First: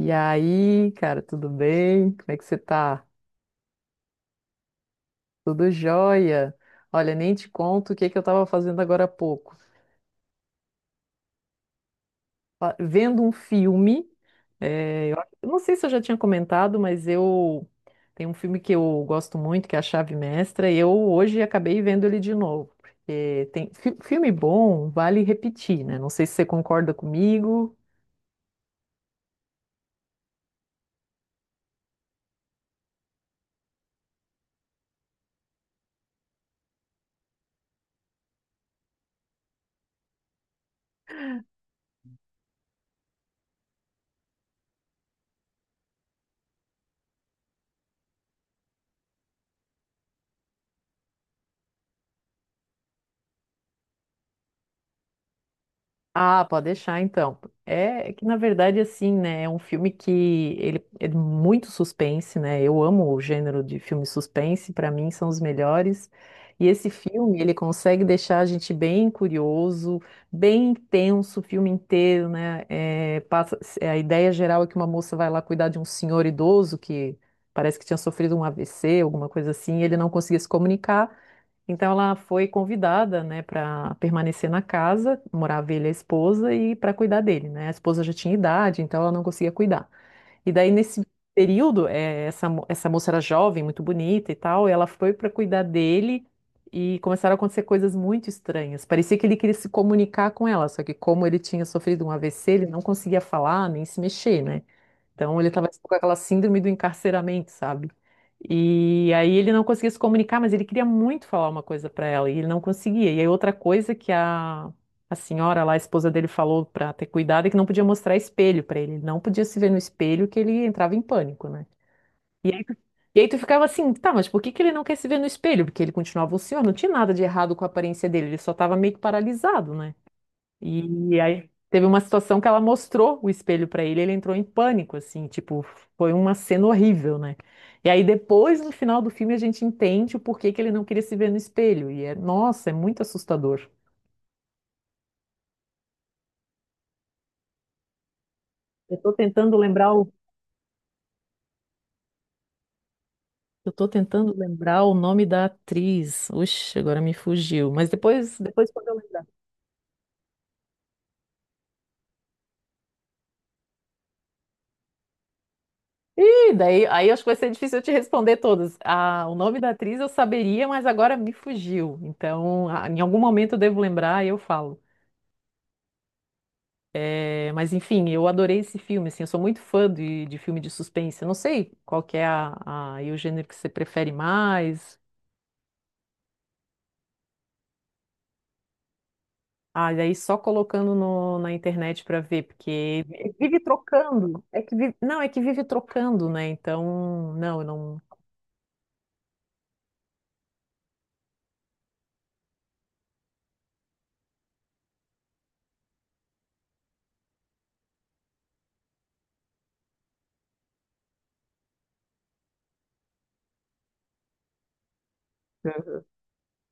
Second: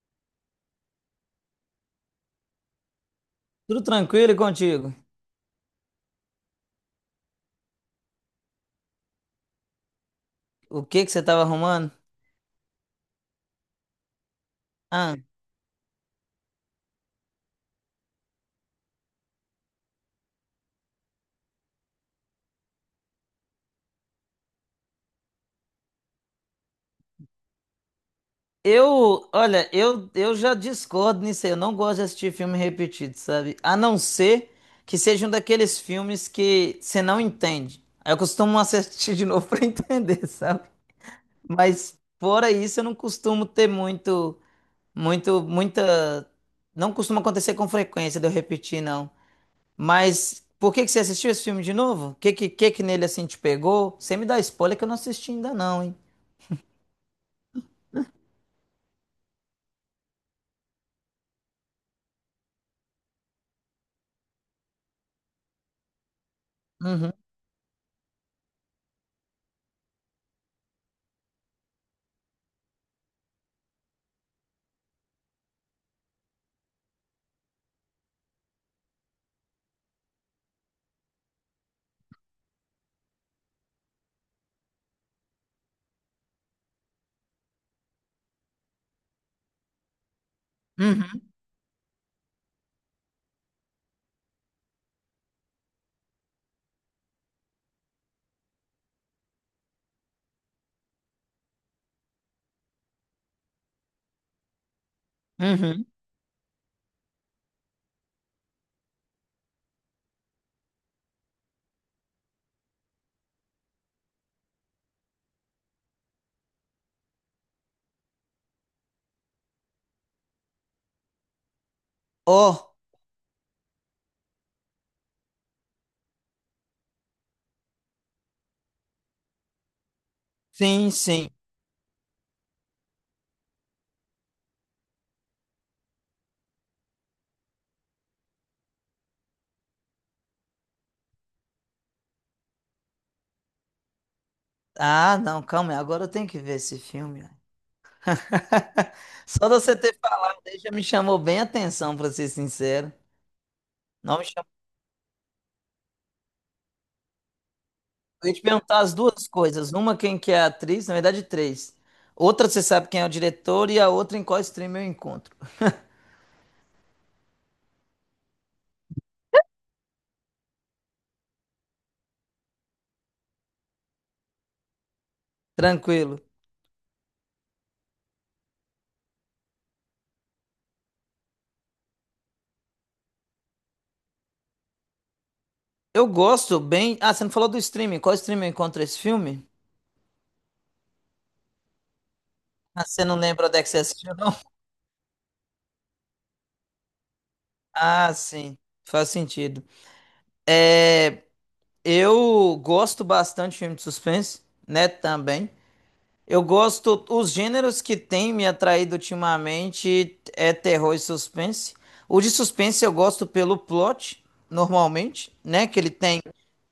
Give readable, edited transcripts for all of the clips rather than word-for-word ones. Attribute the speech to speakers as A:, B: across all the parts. A: E aí, cara, tudo bem? Como é que você tá?
B: Tudo tranquilo e contigo?
A: Tudo jóia? Olha, nem te conto o que que eu tava fazendo agora há pouco.
B: O que que você estava arrumando?
A: Vendo um filme,
B: Ah,
A: eu não sei se eu já tinha comentado, mas eu tem um filme que eu gosto muito, que é A Chave Mestra, e eu hoje acabei vendo ele de novo. Porque tem filme bom, vale repetir, né? Não sei se você concorda comigo.
B: olha, eu já discordo nisso aí. Eu não gosto de assistir filme repetido, sabe? A não ser que seja um daqueles filmes que você não entende. Aí eu costumo assistir de novo para entender, sabe? Mas fora isso, eu não costumo ter muita. Não costuma acontecer com frequência de eu repetir, não. Mas por que que você assistiu esse filme de novo? O que nele assim te pegou? Você me dá spoiler que eu não assisti ainda, não, hein?
A: Ah, pode deixar então. É que na verdade assim, né, é um filme que ele é muito suspense, né? Eu amo o gênero de filme suspense, para mim são os melhores. E esse
B: Uhum,
A: filme, ele consegue deixar a gente bem curioso, bem intenso o filme inteiro, né? É, passa, a ideia geral é que uma moça vai lá cuidar de um senhor idoso que parece que tinha sofrido um AVC, alguma coisa assim, e ele não conseguia se comunicar. Então ela foi convidada, né, para permanecer na casa, morava ele e a esposa e para cuidar dele, né? A esposa já tinha idade, então ela não conseguia cuidar. E daí nesse
B: uhum,
A: período, essa moça era jovem, muito bonita e tal, e ela foi para cuidar dele e começaram a acontecer coisas muito estranhas. Parecia que ele queria se comunicar com ela, só que como ele tinha sofrido um AVC, ele não conseguia falar nem se mexer, né? Então ele estava
B: uhum.
A: com aquela síndrome do encarceramento, sabe? E aí ele não conseguia se comunicar, mas ele queria muito falar uma coisa para ela e ele não conseguia. E aí outra coisa a senhora lá, a esposa dele, falou para ter cuidado é que não podia mostrar espelho para ele. Ele não podia se ver no espelho que ele entrava em pânico, né? E aí,
B: Oh,
A: tu- e aí tu ficava assim, tá, mas por que que ele não quer se ver no espelho? Porque ele continuava o senhor, não tinha nada de errado com a aparência dele, ele só estava meio que paralisado, né?
B: sim,
A: E
B: sim.
A: aí teve uma situação que ela mostrou o espelho pra ele, ele entrou em pânico, assim, tipo, foi uma cena horrível, né? E aí depois, no final do filme, a gente entende o porquê que ele não queria se ver no espelho. E é, nossa, é muito assustador.
B: Ah, não, calma aí. Agora eu tenho que ver esse filme, ó.
A: Eu tô
B: Só de
A: tentando
B: você
A: lembrar
B: ter
A: o,
B: falado aí já me chamou bem a atenção, pra ser sincero.
A: eu tô
B: Não me
A: tentando
B: chamou.
A: lembrar o nome da atriz. Oxe, agora me fugiu. Mas
B: Eu ia
A: depois,
B: te
A: depois
B: perguntar
A: quando eu
B: as
A: lembrar.
B: duas coisas. Uma, quem que é a atriz, na verdade, três. Outra, você sabe quem é o diretor, e a outra, em qual stream eu encontro.
A: Ih, aí acho que vai ser difícil eu te responder todas. Ah, o nome da atriz eu saberia, mas agora me fugiu. Então, ah, em algum momento eu devo lembrar e eu falo.
B: Tranquilo.
A: É, mas enfim, eu adorei esse filme, assim, eu sou muito fã de filme de suspense. Eu não sei qual que é o gênero que você prefere mais.
B: Eu gosto bem. Ah, você não falou do streaming. Qual stream eu encontro esse filme?
A: Ah, e aí só colocando na internet pra ver,
B: Ah,
A: porque
B: você não lembra onde
A: vive
B: é que você assistiu, não?
A: trocando. É que não, é que vive trocando, né? Então, não, eu não,
B: Ah, sim. Faz sentido. Eu gosto bastante de filme de suspense, né? Também. Eu gosto. Os gêneros que têm me atraído ultimamente é terror e suspense. O de suspense eu gosto pelo plot, normalmente, né? Que ele
A: Uhum.
B: tem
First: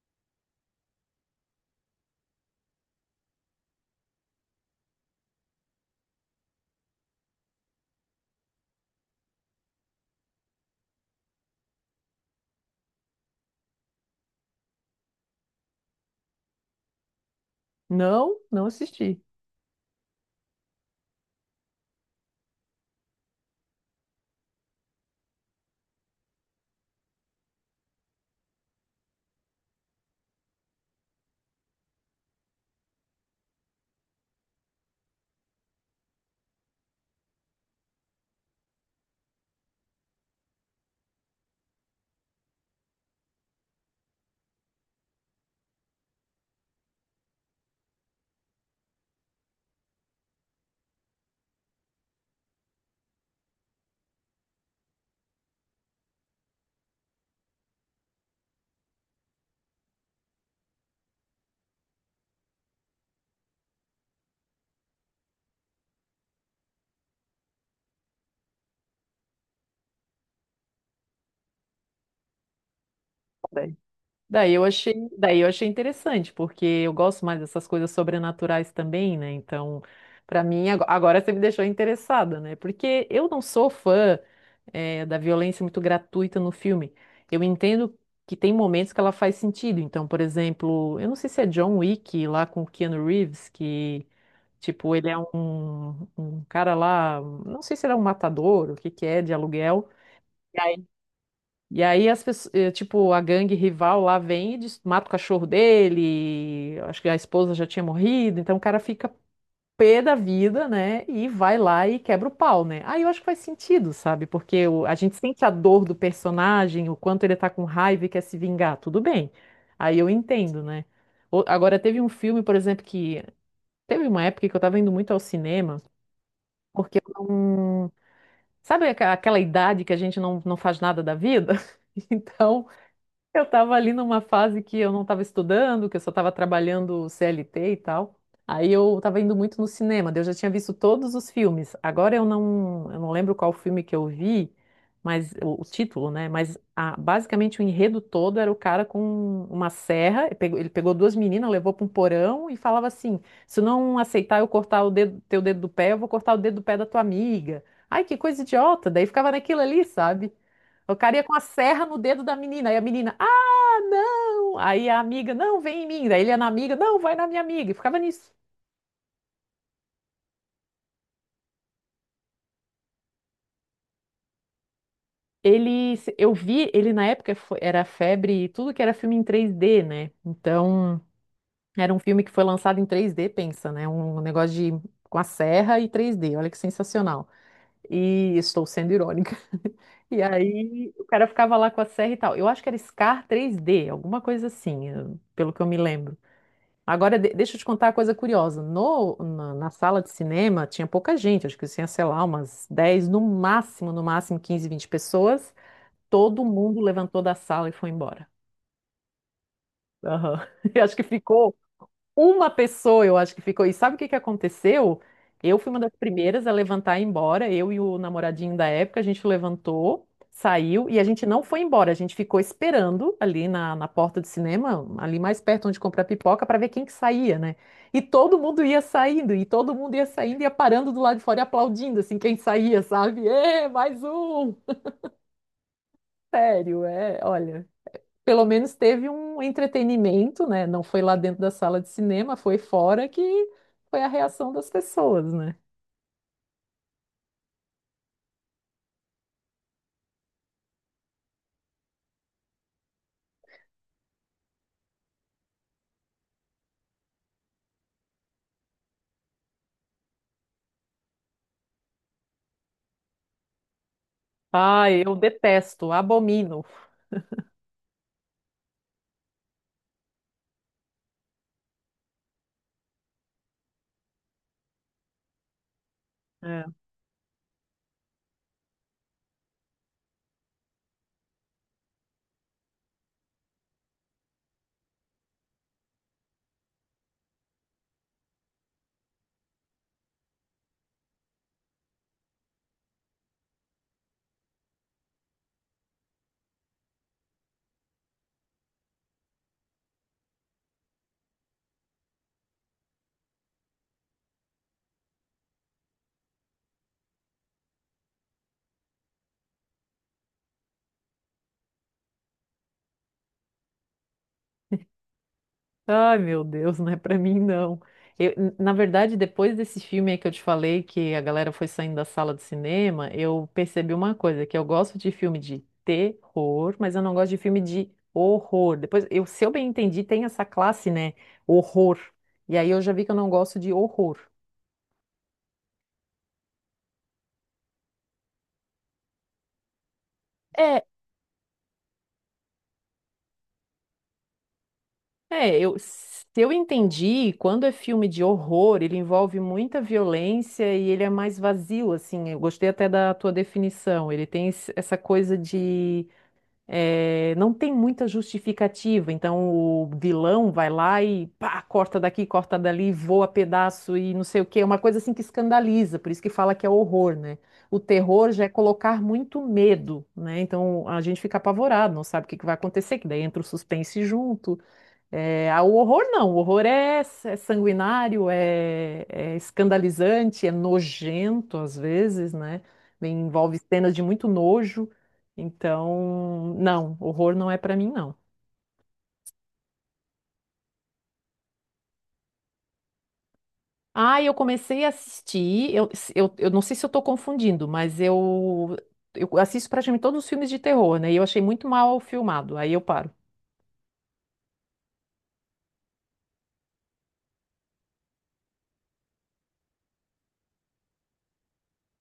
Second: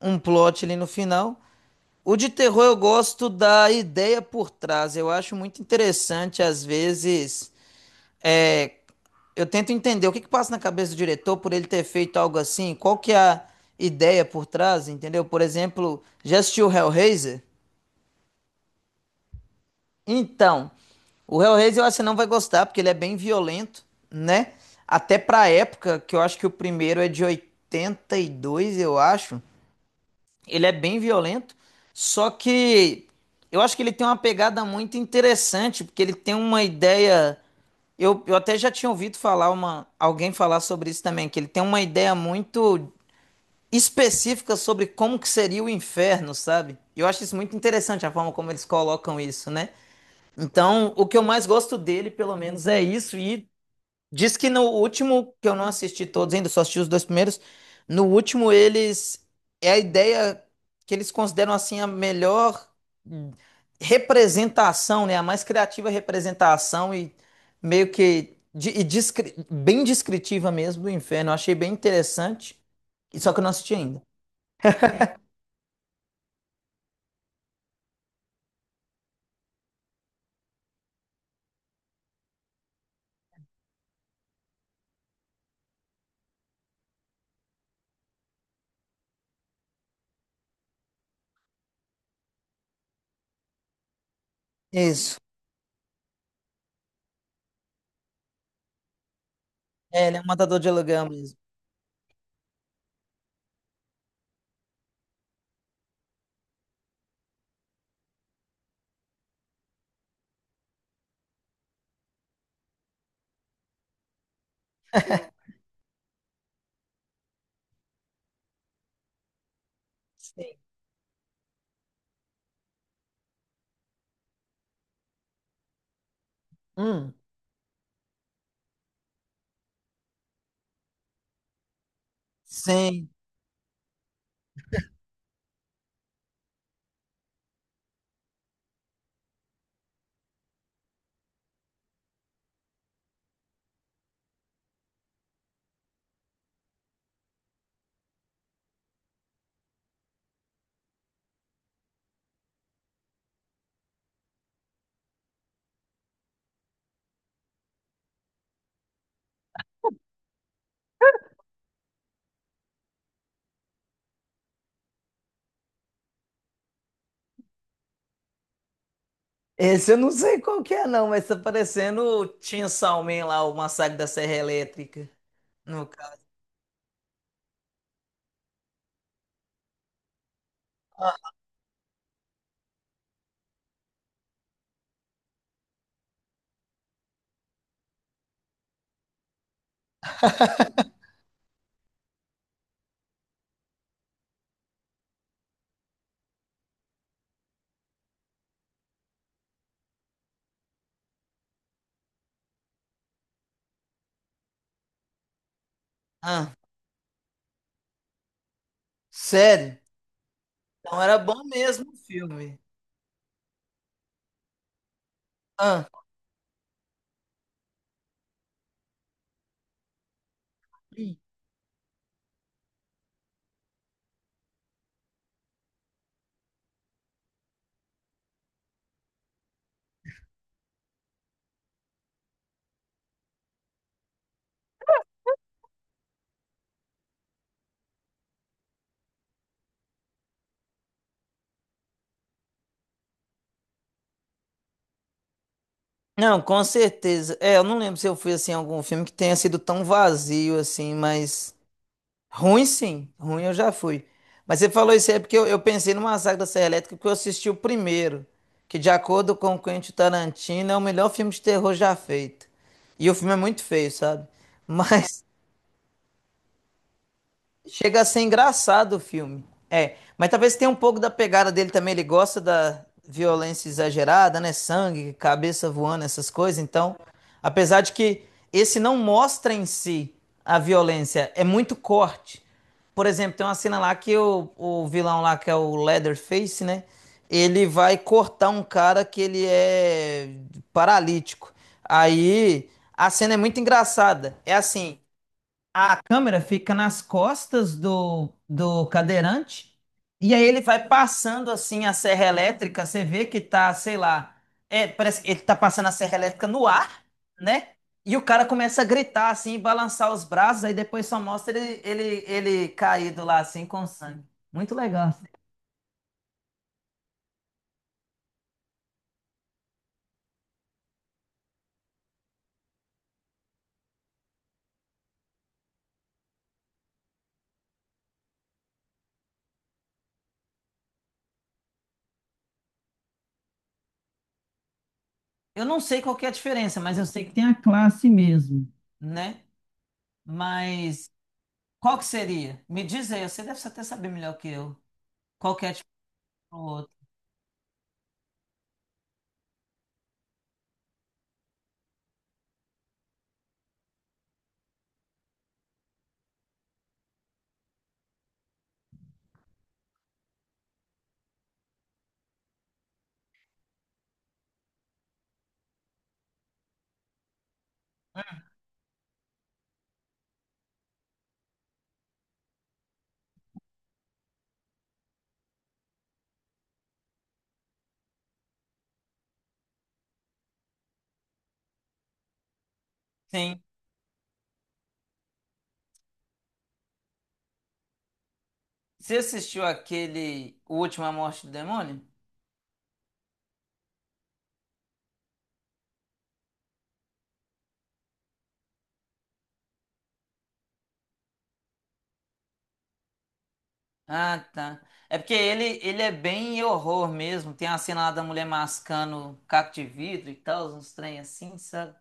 B: um plot ali no final. O de terror eu gosto da ideia por trás. Eu acho muito interessante, às vezes, é, eu tento entender o que que passa na cabeça do diretor por ele ter feito algo assim, qual que é a ideia por trás, entendeu? Por exemplo, já assistiu o Hellraiser?
A: Não, não assisti.
B: Então, o Hellraiser eu acho que você não vai gostar, porque ele é bem violento, né? Até pra época, que eu acho que o primeiro é de 82, eu acho. Ele é bem violento, só que eu acho que ele tem uma pegada muito interessante, porque ele tem uma ideia. Eu até já tinha ouvido falar alguém falar sobre isso também, que ele tem uma ideia muito específica sobre como que seria o inferno, sabe? E eu acho isso muito interessante a forma como eles colocam isso, né? Então, o que eu mais gosto dele, pelo menos, é isso. E diz que no último, que eu não assisti todos ainda, só assisti os dois primeiros. No último, eles. É a ideia que eles consideram assim a melhor, hum, representação, né? A mais criativa representação e meio que bem descritiva mesmo do inferno. Eu achei bem interessante. Só que eu não assisti ainda.
A: Daí eu achei interessante, porque eu gosto mais dessas coisas sobrenaturais também, né? Então, pra mim, agora você me deixou interessada, né? Porque eu não sou fã, da violência muito gratuita no filme. Eu entendo que tem momentos que ela faz sentido. Então, por exemplo, eu não sei se é John Wick lá com o Keanu Reeves, que, tipo, ele
B: Isso.
A: é um cara lá, não sei se ele é um matador, o que que é, de aluguel.
B: É, ele é um matador de aluguel mesmo.
A: E aí as pessoas, tipo, a gangue rival lá vem e mata o cachorro dele, acho que a esposa já tinha morrido, então o cara fica pé da vida, né? E vai lá e quebra o pau, né? Aí eu acho que faz sentido, sabe? Porque a gente sente a dor do personagem, o quanto ele tá com raiva e quer se vingar, tudo bem. Aí eu
B: Sim.
A: entendo, né? Agora teve um filme, por exemplo, que teve uma época que eu tava indo muito ao cinema, porque eu
B: Hum.
A: não... Sabe aquela idade que a gente não faz nada da vida? Então,
B: Sim.
A: eu estava ali numa fase que eu não estava estudando, que eu só estava trabalhando CLT e tal. Aí eu estava indo muito no cinema, daí eu já tinha visto todos os filmes. Agora eu não lembro qual filme que eu vi, mas o título, né? Mas basicamente o enredo todo era o cara com uma serra, ele pegou duas meninas, levou para um porão e falava assim: se não aceitar eu cortar o dedo, teu dedo do pé, eu vou cortar o dedo do pé da tua amiga. Ai, que coisa idiota! Daí ficava naquilo ali, sabe? O cara ia com a serra no dedo da menina, aí a menina, ah, não! Aí a amiga, não, vem em mim. Daí ele ia na amiga, não, vai na minha amiga. E ficava nisso.
B: Esse eu não sei qual que é, não, mas tá parecendo o Chainsaw Man lá, o Massacre da Serra Elétrica. No...
A: Ele,
B: ca-
A: eu vi, ele na época era febre, e tudo que era filme em 3D, né? Então, era um filme que foi lançado em 3D, pensa, né? Um negócio de, com a serra e 3D, olha que sensacional. E estou sendo irônica. E aí o cara ficava lá com a serra e tal. Eu acho que era Scar 3D, alguma coisa assim, pelo que eu me lembro. Agora, deixa eu te contar uma coisa curiosa. No, na, na sala de cinema tinha pouca gente, acho que tinha, sei lá, umas 10 no máximo, no máximo 15, 20 pessoas. Todo
B: Ah,
A: mundo levantou da sala e foi embora.
B: sério?
A: Aham. Eu acho
B: Então
A: que
B: era bom
A: ficou
B: mesmo o filme.
A: eu acho que ficou. E sabe o que que aconteceu? Eu fui uma
B: Ah,
A: das primeiras a levantar e ir embora. Eu e o namoradinho da época, a gente levantou, saiu e a gente não foi embora. A gente ficou esperando ali na porta do cinema, ali mais perto onde comprar pipoca, para ver quem que saía, né? E todo mundo ia saindo, ia parando do lado de fora e aplaudindo, assim, quem saía, sabe? Ê, mais um! Sério, é, olha pelo menos teve um entretenimento, né? Não foi lá dentro da sala de cinema, foi fora que foi a reação das pessoas, né?
B: não, com certeza. É, eu não lembro se eu fui assim em algum filme que tenha sido tão vazio assim, mas ruim sim, ruim eu já fui. Mas você falou isso aí é porque eu pensei no Massacre da Serra Elétrica porque eu assisti o primeiro, que de acordo com o Quentin Tarantino é o melhor filme de terror já feito. E o filme é muito feio, sabe?
A: Ai, eu
B: Mas
A: detesto, abomino.
B: chega a ser engraçado o filme. É, mas talvez tenha um pouco da pegada dele também. Ele gosta da violência exagerada, né? Sangue, cabeça voando, essas coisas.
A: É.
B: Então, apesar de que esse não mostra em si a violência, é muito corte. Por exemplo, tem uma cena lá que o vilão lá, que é o Leatherface, né? Ele vai cortar um cara que ele é paralítico. Aí a cena é muito engraçada. É assim, câmera fica nas costas do cadeirante e aí ele vai passando assim a serra elétrica. Você vê que tá, sei lá, parece que ele tá passando a serra elétrica no ar, né? E o cara começa a gritar assim, balançar os braços, aí depois só mostra ele caído lá assim com sangue. Muito legal.
A: Ai, meu Deus, não é pra mim, não. Eu, na verdade, depois desse filme aí que eu te falei, que a galera foi saindo da sala de cinema, eu percebi uma coisa, que eu gosto de filme de terror, mas eu não gosto de filme de horror. Depois, eu, se eu bem entendi, tem essa classe, né? Horror. E aí eu já vi que eu não gosto de horror.
B: Eu não sei qual que é a diferença, mas eu sei que tem a classe mesmo, né?
A: É.
B: Mas qual que seria? Me diz aí, você deve até saber melhor que eu. Qual
A: É,
B: que é a
A: eu,
B: diferença
A: se eu
B: do outro?
A: entendi, quando é filme de horror, ele envolve muita violência e ele é mais vazio, assim. Eu gostei até da tua definição. Ele tem essa coisa de não tem muita justificativa. Então o vilão vai lá e pá, corta daqui, corta dali, voa pedaço e não sei o quê. É uma coisa assim que escandaliza, por isso que fala que é horror, né? O terror já é colocar muito medo, né? Então a gente fica apavorado, não sabe o que que vai acontecer, que daí entra o suspense junto. É, ah, o horror não, é sanguinário, é escandalizante, é nojento às vezes, né? Envolve
B: Sim.
A: cenas de muito nojo. Então, não, horror não é pra mim, não.
B: Você assistiu aquele O Última Morte do Demônio?
A: Ah, eu comecei a assistir, eu não sei se eu tô confundindo, mas eu assisto praticamente todos os filmes de terror, né? E eu achei muito mal filmado, aí eu paro.
B: Ah, tá. É porque ele é bem horror mesmo. Tem a cena lá da mulher mascando caco de vidro e tal, uns trem assim, sabe?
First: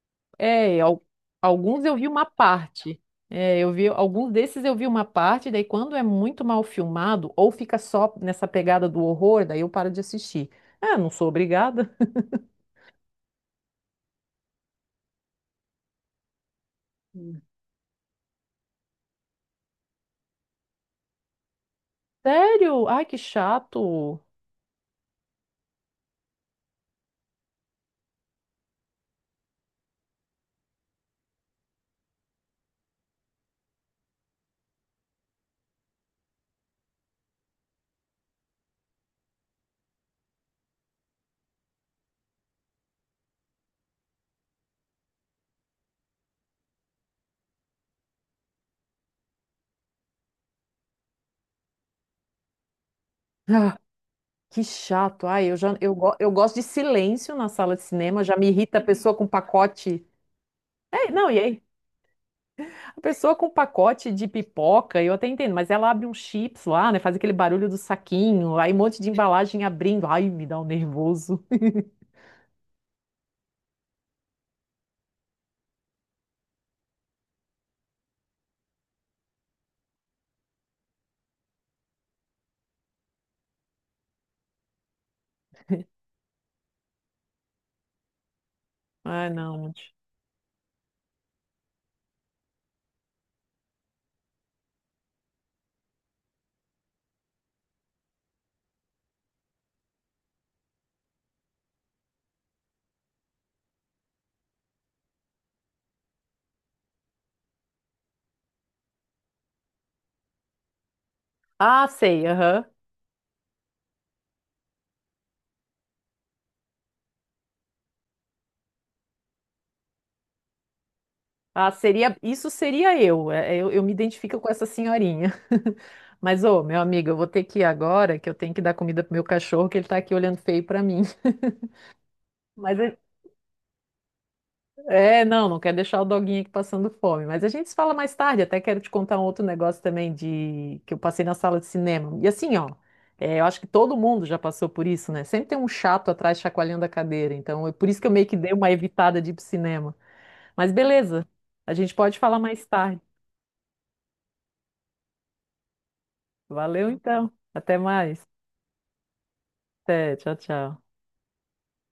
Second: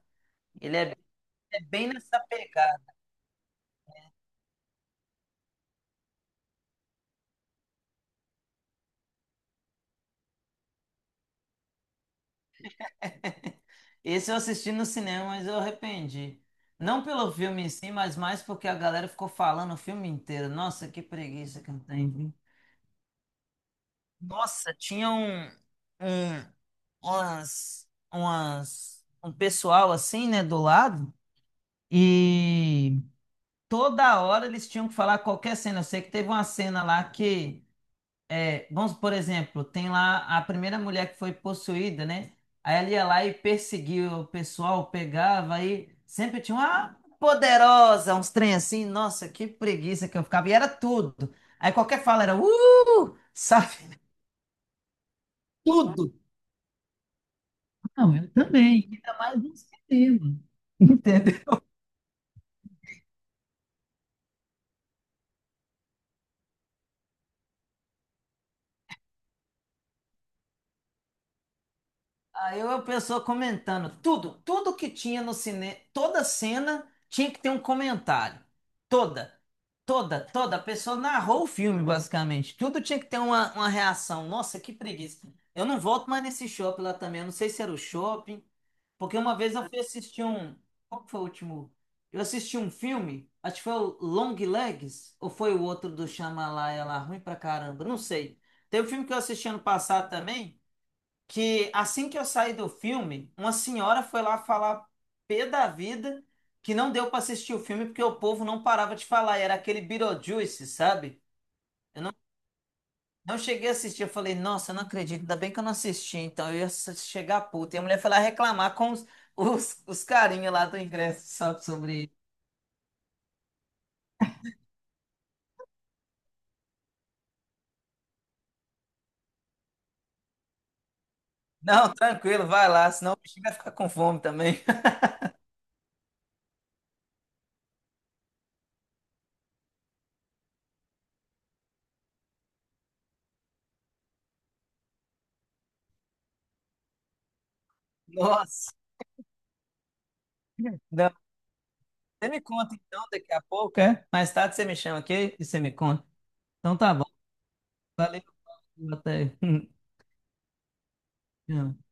B: Ele
A: É,
B: é, é
A: alguns
B: bem
A: eu vi
B: nessa
A: uma
B: pegada.
A: parte. É, eu vi alguns desses eu vi uma parte, daí quando é muito mal filmado ou fica só nessa pegada do horror, daí eu paro de assistir. Ah, não sou obrigada.
B: Esse eu assisti no cinema, mas eu arrependi. Não pelo
A: Hum.
B: filme em si, mas mais porque a galera ficou falando o filme inteiro. Nossa, que preguiça que eu tenho, viu?
A: Sério? Ai, que chato.
B: Nossa, tinha um, um pessoal assim, né, do lado. E toda hora eles tinham que falar qualquer cena. Eu sei que teve uma cena lá que, por exemplo, tem lá a primeira mulher que foi possuída, né? Aí ela ia lá e perseguia o pessoal, pegava, aí sempre tinha uma poderosa, uns trem assim. Nossa, que preguiça que eu ficava. E era tudo. Aí qualquer fala era,
A: Ah,
B: sabe?
A: que chato. Ai, eu já eu,
B: Tudo.
A: go- eu gosto de silêncio na sala de
B: Não,
A: cinema,
B: eu
A: já me irrita a
B: também.
A: pessoa
B: Ainda
A: com
B: mais no
A: pacote.
B: cinema.
A: É, não,
B: Entendeu?
A: e aí a pessoa com pacote de pipoca, eu até entendo, mas ela abre um chips lá, né? Faz aquele barulho do saquinho, aí um monte de embalagem abrindo. Ai, me dá um nervoso.
B: Aí eu, a pessoa comentando tudo, tudo que tinha no cinema, toda cena tinha que ter um comentário. Toda, toda. A pessoa narrou o filme, basicamente. Tudo tinha que ter uma reação. Nossa, que preguiça. Eu não volto mais nesse shopping lá também. Eu não sei se era o shopping, porque
A: Ah,
B: uma vez eu
A: não.
B: fui assistir um. Qual que foi o último? Eu assisti um filme, acho que foi o Long Legs, ou foi o outro do Shyamalan, é lá, ruim pra caramba, não sei. Teve um filme que eu assisti ano passado também que assim que eu saí do filme, uma senhora foi lá falar pé da vida que não deu para assistir o filme porque o povo não parava de falar, e era aquele Beetlejuice, sabe?
A: Ah,
B: Eu não,
A: sei, aham.
B: não cheguei a assistir, eu falei, nossa, eu não acredito, ainda bem que eu não assisti, então eu ia s- chegar puta. E a mulher foi lá reclamar com os carinhas lá do ingresso, sabe, sobre isso.
A: Isso seria eu. Eu me identifico com essa senhorinha. Mas, ô, meu amigo, eu vou ter que ir agora, que eu tenho que dar comida pro meu cachorro, que ele tá aqui olhando feio pra mim.
B: Não, tranquilo, vai
A: Mas,
B: lá, senão o bichinho vai ficar com fome também.
A: É, não, não quer deixar o doguinho aqui passando fome. Mas a gente se fala mais tarde. Até quero te contar um outro negócio também de que eu passei na sala de cinema. E assim, ó, é, eu acho que todo mundo já passou por isso, né? Sempre tem um chato atrás chacoalhando a cadeira. Então, é por isso que eu meio que dei uma
B: Nossa,
A: evitada de ir pro cinema. Mas
B: não.
A: beleza, a gente pode
B: Você
A: falar
B: me
A: mais
B: conta
A: tarde.
B: então daqui a pouco, é? Mais tarde você me chama aqui e você me conta. Então
A: Valeu
B: tá bom,
A: então. Até
B: valeu.
A: mais.
B: Até.
A: Até, tchau, tchau.
B: Yeah.